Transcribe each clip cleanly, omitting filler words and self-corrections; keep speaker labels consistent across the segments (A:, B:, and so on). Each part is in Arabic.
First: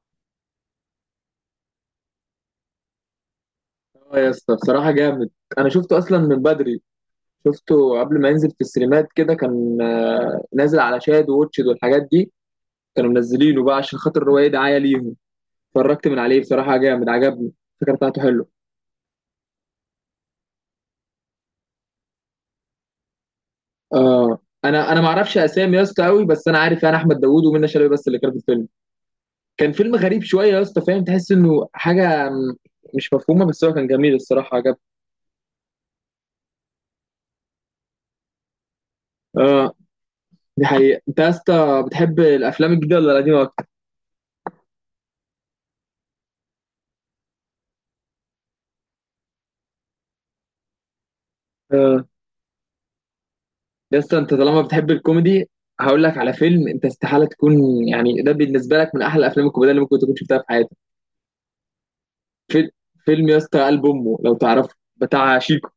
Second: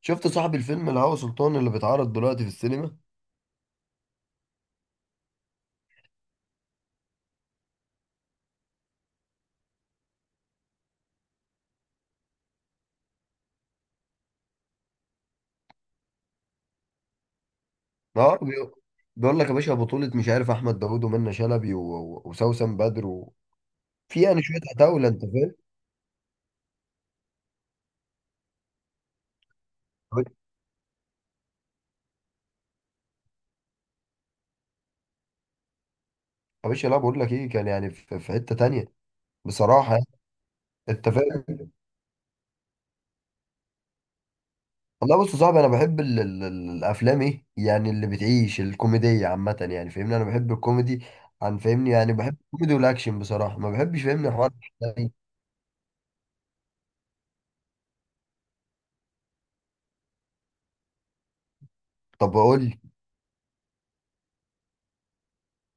A: شفت صاحب الفيلم الهوى سلطان اللي بيتعرض دلوقتي في السينما؟
B: اه يا اسطى بصراحة جامد. أنا شفته أصلا من بدري، شفته قبل ما ينزل في السينمات كده، كان نازل على شاهد ووتشد والحاجات دي. كانوا منزلينه بقى عشان خاطر الرواية دعاية ليهم. اتفرجت من عليه بصراحة جامد، عجبني الفكرة بتاعته
A: اه،
B: حلوة.
A: بيقول لك يا باشا بطولة مش عارف احمد داوود ومنة شلبي وسوسن بدر وفي
B: آه.
A: يعني شوية
B: أنا ما
A: عتاولة، انت
B: أعرفش
A: فاهم.
B: أسامي يا اسطى أوي، بس أنا عارف يعني أحمد داوود ومنى شلبي بس اللي كانوا في الفيلم. كان فيلم غريب شوية يا اسطى، فاهم، تحس إنه حاجة مش مفهومة، بس هو كان جميل الصراحة عجبني.
A: يا باشا، لا بقول لك ايه، كان يعني في حتة تانية،
B: اه،
A: بصراحة يعني.
B: دي حقيقة.
A: انت
B: أنت يا
A: فاهم؟
B: اسطى بتحب الأفلام الجديدة ولا القديمة أكتر؟
A: والله بص يا صاحبي، انا بحب الافلام، ايه يعني اللي بتعيش الكوميدية عامة، يعني فاهمني، انا بحب الكوميدي، عن فاهمني،
B: آه.
A: يعني بحب الكوميدي والاكشن، بصراحة ما
B: يا
A: بحبش
B: اسطى انت
A: فاهمني حوار.
B: طالما بتحب الكوميدي، هقول لك على فيلم انت استحاله تكون، يعني ده بالنسبه لك من احلى الافلام الكوميديه اللي ممكن تكون شفتها في حياتك.
A: طب قول
B: فيلم
A: لي.
B: فيلم يا اسطى قلب امه، لو تعرفه بتاع شيكو.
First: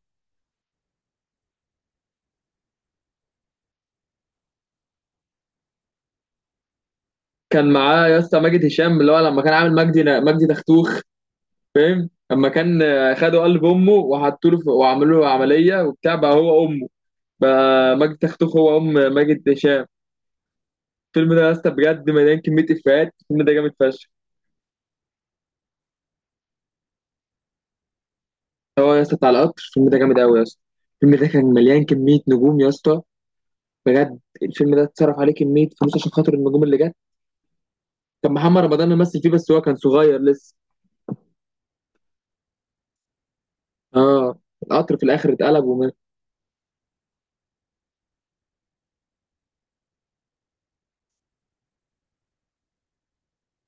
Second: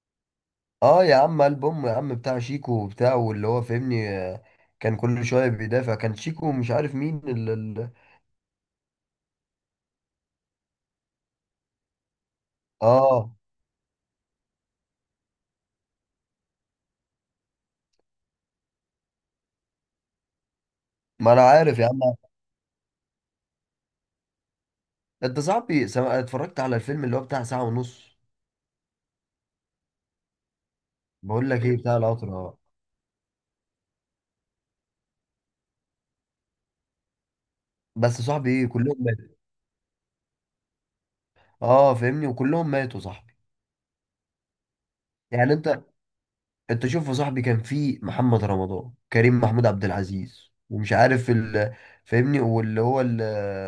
A: اه يا عم، البوم يا عم بتاع شيكو وبتاع واللي هو فاهمني، كان كل شويه بيدافع، كان شيكو ومش عارف مين
B: كان معاه يا اسطى ماجد هشام، اللي هو لما كان عامل مجدي دختوخ، فاهم، لما كان،
A: اه
B: خدوا قلب امه وحطوا له وعملوا له عمليه وبتاع، بقى هو امه. بقى مجدي دختوخ هو ام ماجد هشام. الفيلم
A: ما
B: ده
A: انا
B: يا اسطى
A: عارف يا عم.
B: بجد مليان كميه افيهات، الفيلم ده جامد فشخ.
A: انت صاحبي اتفرجت على الفيلم اللي هو بتاع ساعه ونص.
B: هو يا اسطى بتاع القطر، الفيلم ده جامد قوي يا اسطى. الفيلم ده كان
A: بقول لك ايه،
B: مليان
A: بتاع
B: كميه
A: القطر، اه.
B: نجوم يا اسطى، بجد الفيلم ده اتصرف عليه كميه فلوس عشان خاطر النجوم اللي جت.
A: بس
B: كان
A: صاحبي،
B: محمد
A: ايه
B: رمضان
A: كلهم
B: ممثل فيه،
A: ماتوا.
B: بس هو كان صغير لسه.
A: اه فاهمني، وكلهم ماتوا صاحبي.
B: اه، القطر في الاخر
A: يعني
B: اتقلب
A: انت
B: وما.
A: انت شوف يا صاحبي، كان في محمد رمضان، كريم، محمود عبد العزيز، ومش عارف ال، فاهمني، واللي هو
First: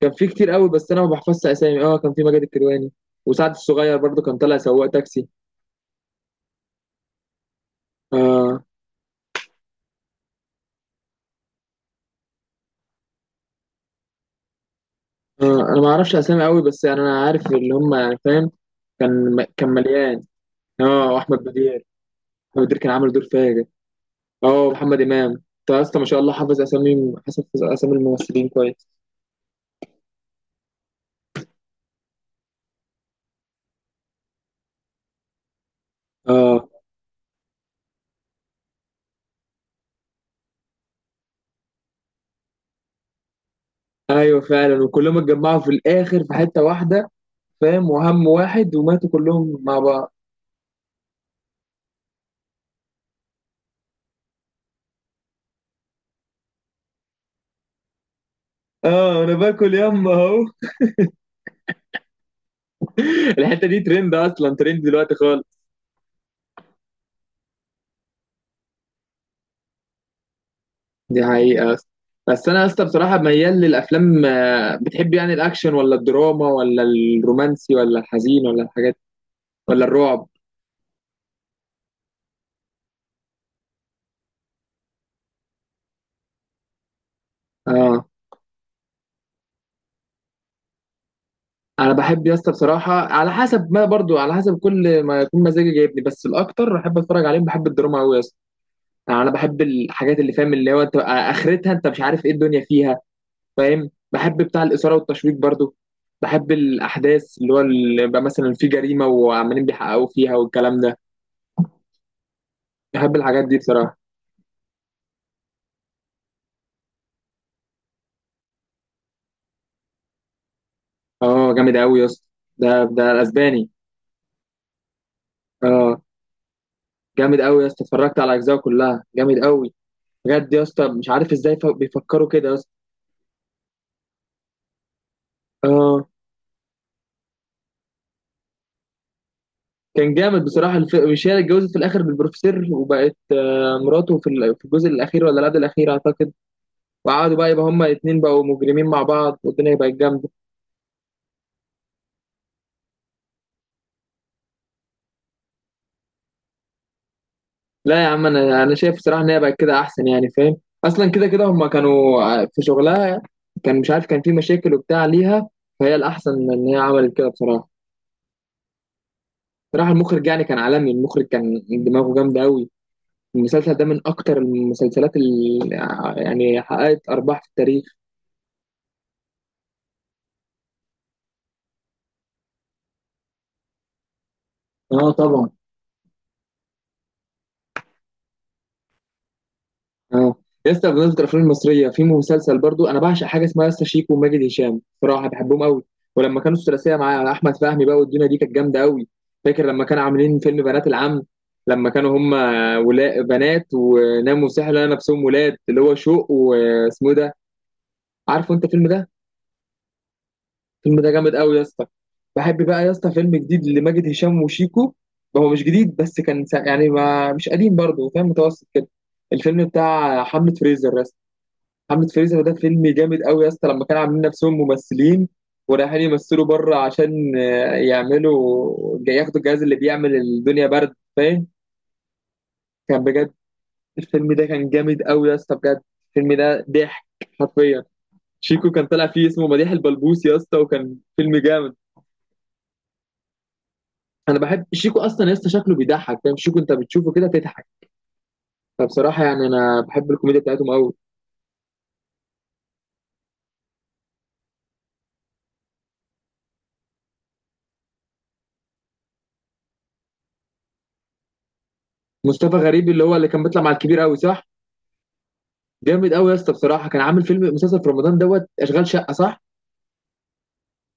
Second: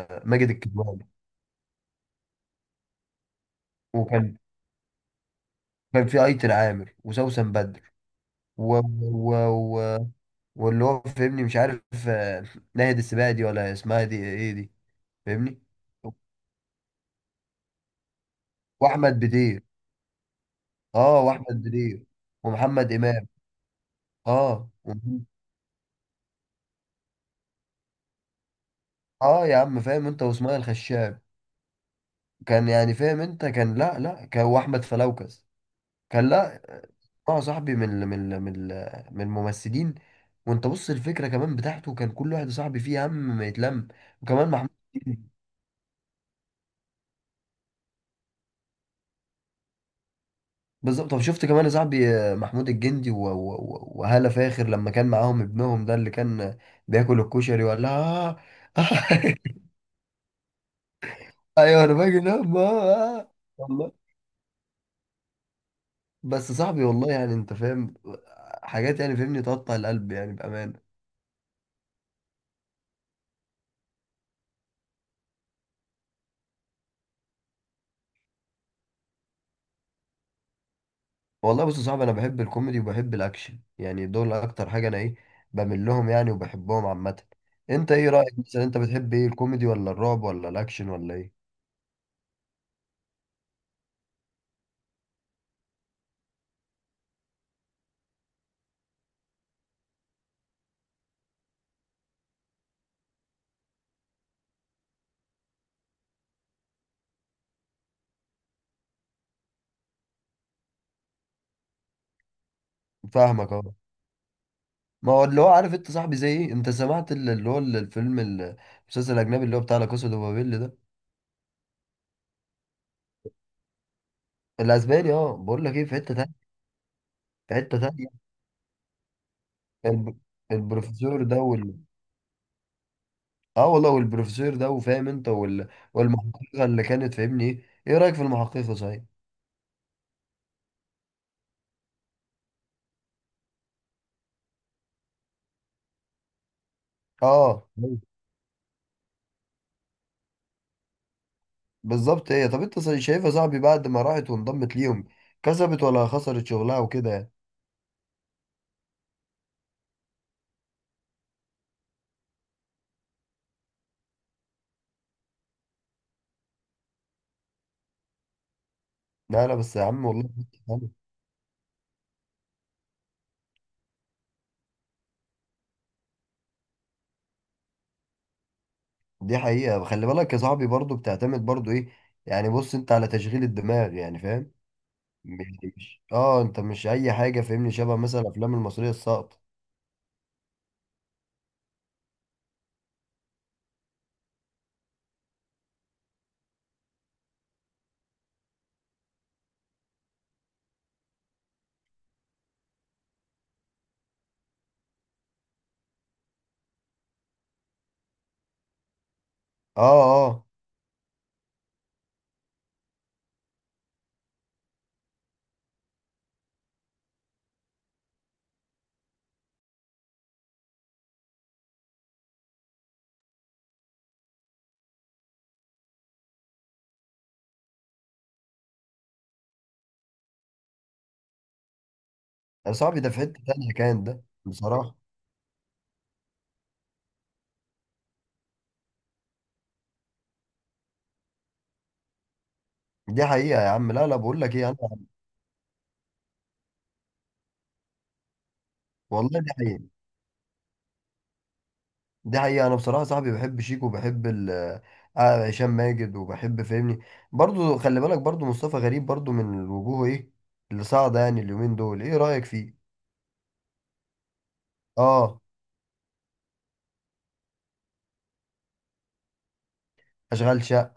B: كان فيه
A: ماجد
B: كتير قوي بس انا ما
A: الكدواني.
B: بحفظش اسامي. اه، كان فيه ماجد الكدواني وسعد الصغير، برضو
A: وكان
B: كان طالع سواق تاكسي.
A: كان في ايتن عامر وسوسن بدر
B: اه.
A: و... و... و... واللي هو فاهمني، مش عارف، آه، ناهد السباعي دي، ولا اسمها دي ايه دي،
B: اه،
A: فاهمني.
B: انا ما اعرفش اسامي قوي، بس يعني انا عارف اللي هم، يعني فاهم.
A: واحمد
B: كان
A: بدير،
B: كان مليان. اه،
A: اه
B: واحمد
A: واحمد
B: بدير.
A: بدير
B: احمد بدير كان
A: ومحمد
B: عامل دور
A: امام.
B: فاجر. اه،
A: اه
B: محمد امام. انت يا اسطى ما شاء الله حافظ اسامي، حافظ اسامي الممثلين كويس.
A: اه يا عم، فاهم انت، واسماعيل الخشاب، كان يعني فاهم انت، كان لا لا، كان واحمد فلوكس كان. لا،
B: اه،
A: اه صاحبي، من الممثلين. وانت بص، الفكره كمان بتاعته كان كل واحد صاحبي فيه هم ما يتلم.
B: ايوه
A: وكمان محمود،
B: فعلا، وكلهم اتجمعوا في الاخر في حته واحده، فاهم، وهم واحد وماتوا كلهم مع بعض.
A: بالظبط. طب شفت كمان يا صاحبي، محمود الجندي وهالة فاخر، لما كان معاهم ابنهم ده اللي كان بياكل الكشري، ولا آه
B: اه، انا
A: آه.
B: باكل يما اهو.
A: ايوه، انا باجي انام، آه. آه.
B: الحته دي
A: والله،
B: ترند، اصلا ترند دلوقتي خالص.
A: بس صاحبي، والله يعني انت فاهم، حاجات يعني فاهمني تقطع القلب، يعني بامانه.
B: دي حقيقه اصلا. بس انا اصلا بصراحه ميال للافلام. بتحب يعني الاكشن ولا الدراما ولا الرومانسي ولا الحزين ولا الحاجات ولا الرعب؟
A: والله بص يا صاحبي، انا بحب الكوميدي وبحب الاكشن، يعني دول اكتر حاجه انا ايه بميل لهم يعني، وبحبهم عامه. انت
B: اه،
A: ايه رايك؟ مثلا انت بتحب ايه، الكوميدي ولا الرعب ولا الاكشن ولا ايه؟
B: انا بحب يا اسطى بصراحه على حسب، ما برضو على حسب كل ما يكون مزاجي جايبني، بس الاكتر بحب اتفرج عليهم بحب الدراما قوي. يعني انا بحب الحاجات اللي فاهم، اللي هو انت اخرتها انت مش عارف ايه الدنيا فيها، فاهم. بحب بتاع الاثاره والتشويق برضو، بحب الاحداث اللي هو اللي بقى مثلا في جريمه وعمالين بيحققوا فيها والكلام ده. بحب الحاجات
A: فاهمك
B: دي
A: اهو.
B: بصراحه.
A: ما هو اللي هو عارف انت صاحبي زي ايه، انت سمعت اللي هو الفيلم المسلسل الاجنبي اللي هو بتاع لا كاسا دو بابيل ده؟
B: اه جامد قوي يا اسطى. ده الاسباني.
A: الاسباني، اه. بقول لك ايه، في
B: اه
A: حته تانية،
B: جامد
A: في
B: قوي يا
A: حته
B: اسطى،
A: تانية.
B: اتفرجت على اجزائه كلها، جامد قوي.
A: الب...
B: بجد يا اسطى مش
A: البروفيسور
B: عارف
A: ده
B: ازاي بيفكروا كده يا اسطى.
A: اه والله، والبروفيسور ده وفاهم انت
B: اه،
A: والمحققه اللي كانت فاهمني، ايه رايك في المحققه، صحيح؟
B: كان جامد بصراحه. مش هي اللي اتجوزت في الاخر بالبروفيسور وبقت مراته في الجزء الاخير؟ ولا لا ده الاخير اعتقد. وقعدوا بقى يبقى
A: اه،
B: هما
A: أيوة.
B: الاتنين بقوا مجرمين مع بعض، والدنيا بقت جامدة.
A: بالظبط. ايه، طب انت شايفها صاحبي، بعد ما راحت وانضمت ليهم، كسبت ولا خسرت شغلها وكده، يعني.
B: لا يا عم، انا شايف الصراحة ان هي بقت كده احسن، يعني فاهم. اصلا كده كده هما كانوا في شغلها كان مش عارف، كان في مشاكل وبتاع ليها، فهي الاحسن ان هي عملت كده بصراحة.
A: لا لا، بس يا
B: بصراحة
A: عم،
B: المخرج
A: والله.
B: يعني كان عالمي، المخرج كان دماغه جامدة قوي. المسلسل ده من اكتر المسلسلات اللي يعني حققت ارباح في التاريخ.
A: دي حقيقة. خلي بالك يا صاحبي، برضو بتعتمد برضو ايه، يعني بص انت على تشغيل الدماغ، يعني فاهم؟
B: اه طبعا.
A: مش انت، مش اي حاجة فاهمني، شبه مثلا الافلام المصرية الساقطة.
B: اه يا اسطى، بمناسبة الافلام المصرية، في مسلسل برضو انا بعشق حاجة اسمها يا اسطى شيكو وماجد هشام، صراحة بحبهم قوي. ولما كانوا الثلاثية مع احمد فهمي بقى، والدنيا دي كانت جامدة قوي. فاكر لما كانوا عاملين فيلم بنات العم، لما كانوا هم ولا بنات وناموا سحر لقوا نفسهم ولاد، اللي هو شوق واسمه إيه ده، عارفه انت الفيلم ده.
A: اه، اه
B: الفيلم ده جامد قوي يا اسطى. بحب بقى يا اسطى فيلم جديد لماجد هشام وشيكو، هو مش جديد بس كان يعني ما مش قديم برضه، فاهم، متوسط كده. الفيلم بتاع حملة فريزر، محمد فيروز، ده فيلم جامد قوي يا اسطى، لما كانوا عاملين نفسهم ممثلين ورايحين يمثلوا بره عشان يعملوا ياخدوا الجهاز اللي بيعمل الدنيا برد، فاهم.
A: يا صاحبي،
B: كان
A: ده في
B: بجد،
A: حتة تانية، كان ده
B: الفيلم ده كان
A: بصراحة.
B: جامد قوي يا اسطى، بجد الفيلم ده ضحك حرفيا. شيكو كان طالع فيه اسمه مديح البلبوس يا اسطى، وكان فيلم جامد.
A: دي حقيقة يا عم. لا لا،
B: انا
A: بقول لك
B: بحب
A: ايه انا،
B: شيكو اصلا يا اسطى، شكله بيضحك فاهم، شيكو انت بتشوفه كده تضحك. فبصراحه
A: والله،
B: يعني
A: دي
B: انا
A: حقيقة.
B: بحب الكوميديا بتاعتهم قوي.
A: دي حقيقة، انا بصراحة يا صاحبي بحب شيكو وبحب ال، هشام ماجد، وبحب فاهمني، برضو خلي بالك برضو مصطفى غريب برضو من الوجوه ايه اللي صاعدة، يعني اليومين دول. ايه رأيك
B: مصطفى
A: فيه؟
B: غريب اللي هو اللي كان بيطلع مع الكبير قوي، صح؟
A: اه،
B: جامد قوي يا اسطى بصراحه، كان عامل فيلم مسلسل في رمضان دوت اشغال شقه، صح؟
A: اشغال شقة،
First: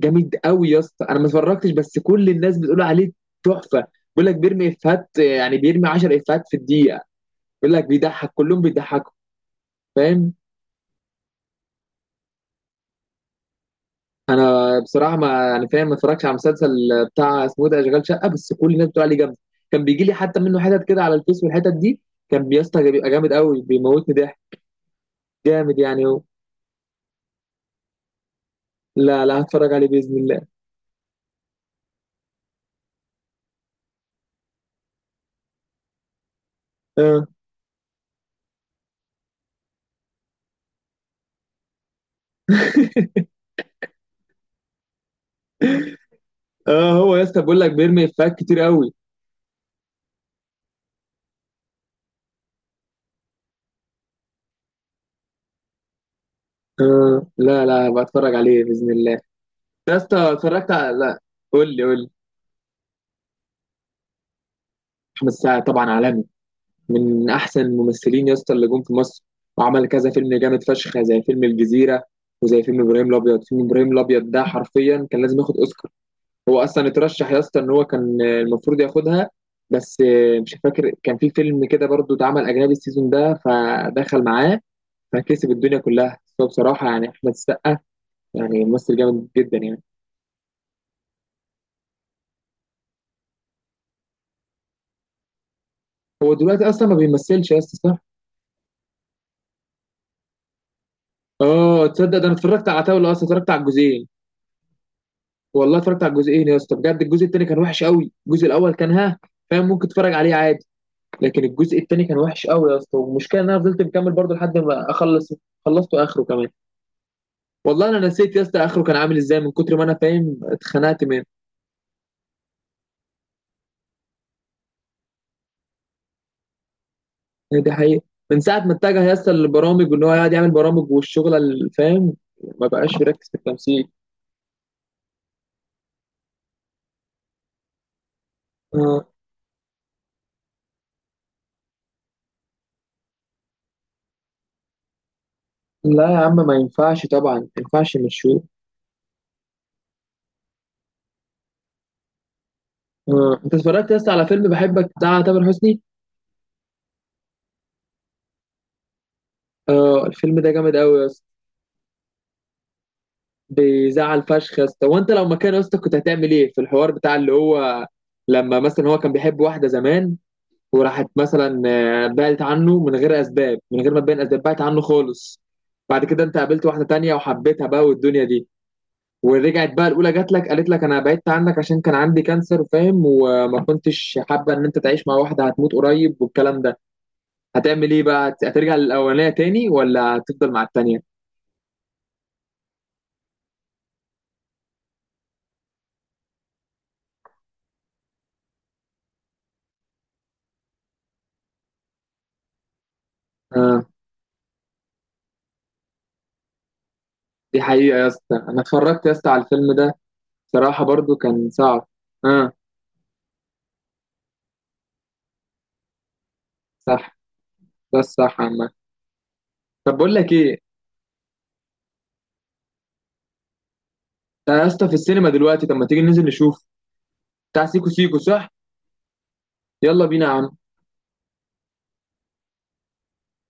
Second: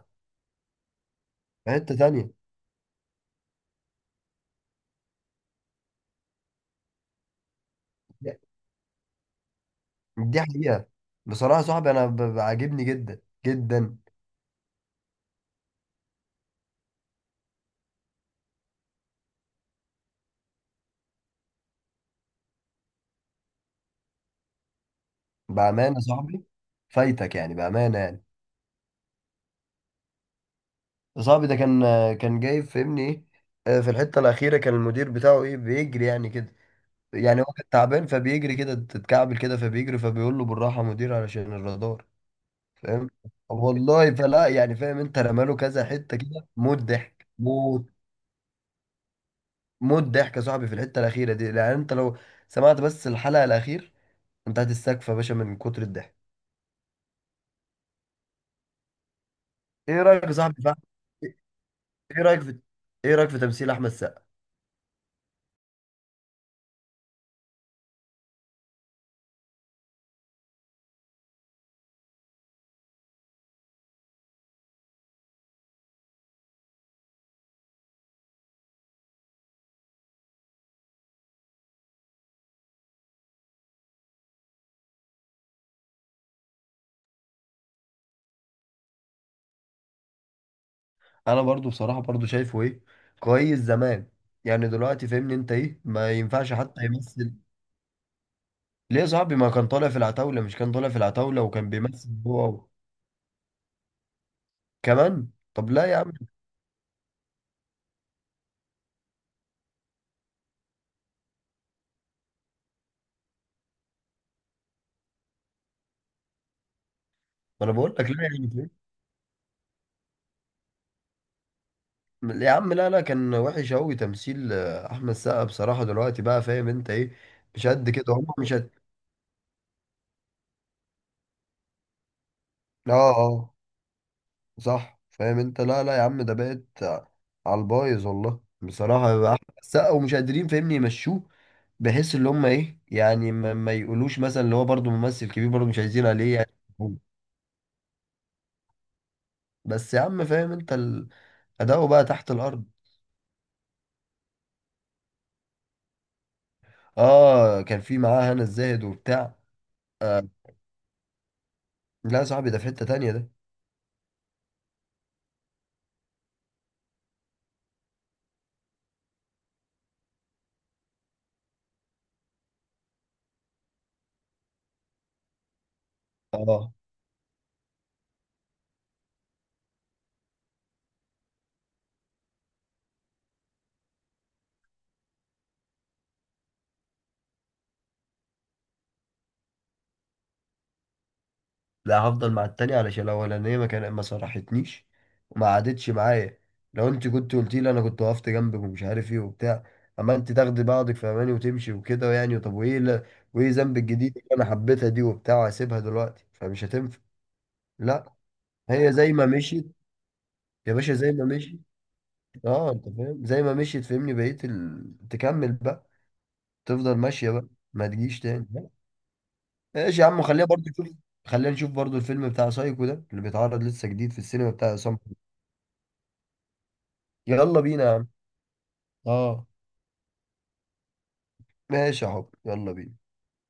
B: جامد قوي يا اسطى، انا ما اتفرجتش
A: في حتة
B: بس كل
A: تانية،
B: الناس بتقول عليه تحفه، بيقول لك بيرمي افيهات، يعني بيرمي 10 افيهات في الدقيقه، بيقول لك بيضحك كلهم بيضحكوا، فاهم.
A: دي حقيقة. بصراحة يا صاحبي، أنا بعجبني جدا جدا
B: انا بصراحه ما يعني فاهم، ما اتفرجتش على المسلسل بتاع اسمه إيه ده اشغال شقه، بس كل الناس بتقول عليه جامد. كان بيجي لي حتى منه حتت كده على الفيس والحتت دي، كان يا اسطى بيبقى جامد قوي، بيموتني ضحك، جامد
A: بأمانة. يا
B: يعني هو.
A: صاحبي فايتك، يعني بأمانة يعني.
B: لا لا، هتفرج عليه باذن الله.
A: صاحبي ده كان، كان جاي فهمني إيه، في الحتة الأخيرة كان المدير بتاعه إيه بيجري يعني كده،
B: اه.
A: يعني هو كان تعبان فبيجري كده، تتكعبل كده فبيجري، فبيقول له بالراحة يا مدير علشان الرادار، فاهم. والله فلا يعني فاهم أنت، رماله كذا حتة كده، موت
B: اه، هو يا
A: ضحك
B: اسطى بيقول لك
A: موت،
B: بيرمي افيهات كتير قوي.
A: موت ضحك يا صاحبي. في الحتة الأخيرة دي، يعني أنت لو سمعت بس الحلقة الأخيرة، من تحت السقف يا باشا من كتر الضحك.
B: آه لا لا، بتفرج عليه باذن الله. يا
A: ايه رايك
B: اسطى
A: يا صاحبي
B: اتفرجت
A: بقى؟
B: على، لا قول لي قول لي.
A: ايه رايك في، ايه رايك في تمثيل احمد سقا؟
B: احمد السقا طبعا عالمي، من احسن الممثلين يا اسطى اللي جم في مصر، وعمل كذا فيلم جامد فشخ زي فيلم الجزيره، وزي فيلم ابراهيم الابيض. فيلم ابراهيم الابيض ده حرفيا كان لازم ياخد اوسكار، هو اصلا اترشح يا اسطى، ان هو كان المفروض ياخدها، بس مش فاكر كان في فيلم كده برضو اتعمل اجنبي السيزون ده فدخل معاه فكسب الدنيا كلها. بس هو بصراحه يعني احمد السقا يعني ممثل جامد جدا يعني.
A: انا برضو بصراحه، برضو شايفه ايه كويس زمان، يعني دلوقتي فاهمني، انت ايه، ما
B: هو
A: ينفعش
B: دلوقتي
A: حتى
B: اصلا ما
A: يمثل.
B: بيمثلش يا اسطى، صح؟
A: ليه يا صاحبي؟ ما كان طالع في العتاوله، مش كان طالع في العتاوله وكان
B: اه
A: بيمثل،
B: تصدق ده انا
A: هو
B: اتفرجت على عتاولة، اصلا اتفرجت على الجزئين.
A: كمان. طب،
B: والله
A: لا يا
B: اتفرجت على
A: عم.
B: الجزئين يا اسطى، بجد الجزء التاني كان وحش قوي، الجزء الاول كان ها، فاهم، ممكن تتفرج عليه عادي، لكن الجزء التاني كان وحش قوي يا اسطى. والمشكله ان انا فضلت مكمل برضه لحد ما اخلص، خلصته اخره كمان.
A: ما انا
B: والله
A: بقول
B: انا
A: لك، لا
B: نسيت يا
A: يعني
B: اسطى
A: فاهم؟
B: اخره كان عامل ازاي، من كتر ما انا فاهم اتخنقت منه.
A: يا عم لا لا، كان وحش قوي تمثيل احمد سقا بصراحه، دلوقتي بقى فاهم انت ايه،
B: هي
A: مش
B: دي
A: قد
B: حقيقه،
A: كده، هم
B: من
A: مش
B: ساعه
A: قد.
B: ما اتجه يا اسطى للبرامج وان هو يقعد يعمل برامج والشغله اللي فاهم، ما
A: اه،
B: بقاش بيركز في
A: اه،
B: التمثيل.
A: صح فاهم انت. لا لا يا عم، ده بقت على البايظ والله،
B: آه.
A: بصراحة بقى أحمد السقا ومش قادرين فاهمني يمشوه، بحيث اللي هم ايه، يعني ما يقولوش مثلا اللي هو برضه ممثل كبير برضه، مش عايزين
B: لا يا
A: عليه
B: عم،
A: يعني.
B: ما ينفعش طبعا، ما ينفعش نشوف.
A: بس يا عم، فاهم انت اداؤه بقى تحت الارض.
B: انت اتفرجت يا اسطى على فيلم بحبك بتاع تامر حسني؟
A: اه، كان في معاه هنا الزاهد وبتاع،
B: اه
A: آه.
B: الفيلم ده جامد قوي يا اسطى.
A: لا يا صاحبي، ده في حتة تانية ده.
B: بيزعل فشخ يا اسطى، وانت لو مكان يا اسطى كنت هتعمل ايه في الحوار بتاع اللي هو، لما مثلا هو كان بيحب واحده زمان وراحت مثلا، بعدت عنه من غير اسباب، من غير ما تبين اسباب بعدت عنه خالص. بعد كده انت قابلت
A: اه،
B: واحده تانية وحبيتها بقى والدنيا دي، ورجعت بقى الاولى جات لك قالت لك انا بعدت عنك عشان كان عندي كانسر فاهم، وما كنتش حابه ان انت تعيش مع واحده هتموت قريب والكلام ده. هتعمل ايه بقى، هترجع للاولانيه تاني ولا هتفضل مع التانيه؟
A: لا، هفضل مع التانية علشان الأولانية ما صرحتنيش، وما قعدتش معايا. لو انت كنت قلتي لي، انا كنت وقفت جنبك ومش عارف ايه وبتاع، اما انت تاخدي بعضك في اماني وتمشي وكده، يعني. طب وايه؟ لا، وايه ذنب
B: اه،
A: الجديد اللي انا حبيتها دي وبتاع، وهسيبها دلوقتي فمش هتنفع.
B: دي حقيقه يا
A: لا،
B: اسطى، انا
A: هي
B: اتفرجت يا
A: زي ما
B: اسطى على
A: مشيت.
B: الفيلم ده،
A: يا
B: بصراحه
A: باشا، زي
B: برضو
A: ما
B: كان
A: مشيت.
B: صعب. اه،
A: اه، انت فاهم، زي ما مشيت فهمني، بقيت تكمل بقى، تفضل
B: صح.
A: ماشية بقى. ما
B: ده
A: تجيش
B: الصح
A: تاني، لا.
B: عامه. طب
A: ماشي يا
B: بقول
A: عم،
B: لك
A: خليها
B: ايه،
A: برضه تشوف. خلينا نشوف برضو الفيلم بتاع سايكو ده، اللي بيتعرض لسه جديد في السينما،
B: ده يا
A: بتاع
B: اسطى في
A: عصام.
B: السينما دلوقتي، طب ما تيجي ننزل نشوف.
A: يلا
B: بتاع
A: بينا
B: سيكو
A: يا عم.
B: سيكو، صح؟
A: اه،
B: يلا بينا يا عم.
A: ماشي يا حب، يلا بينا.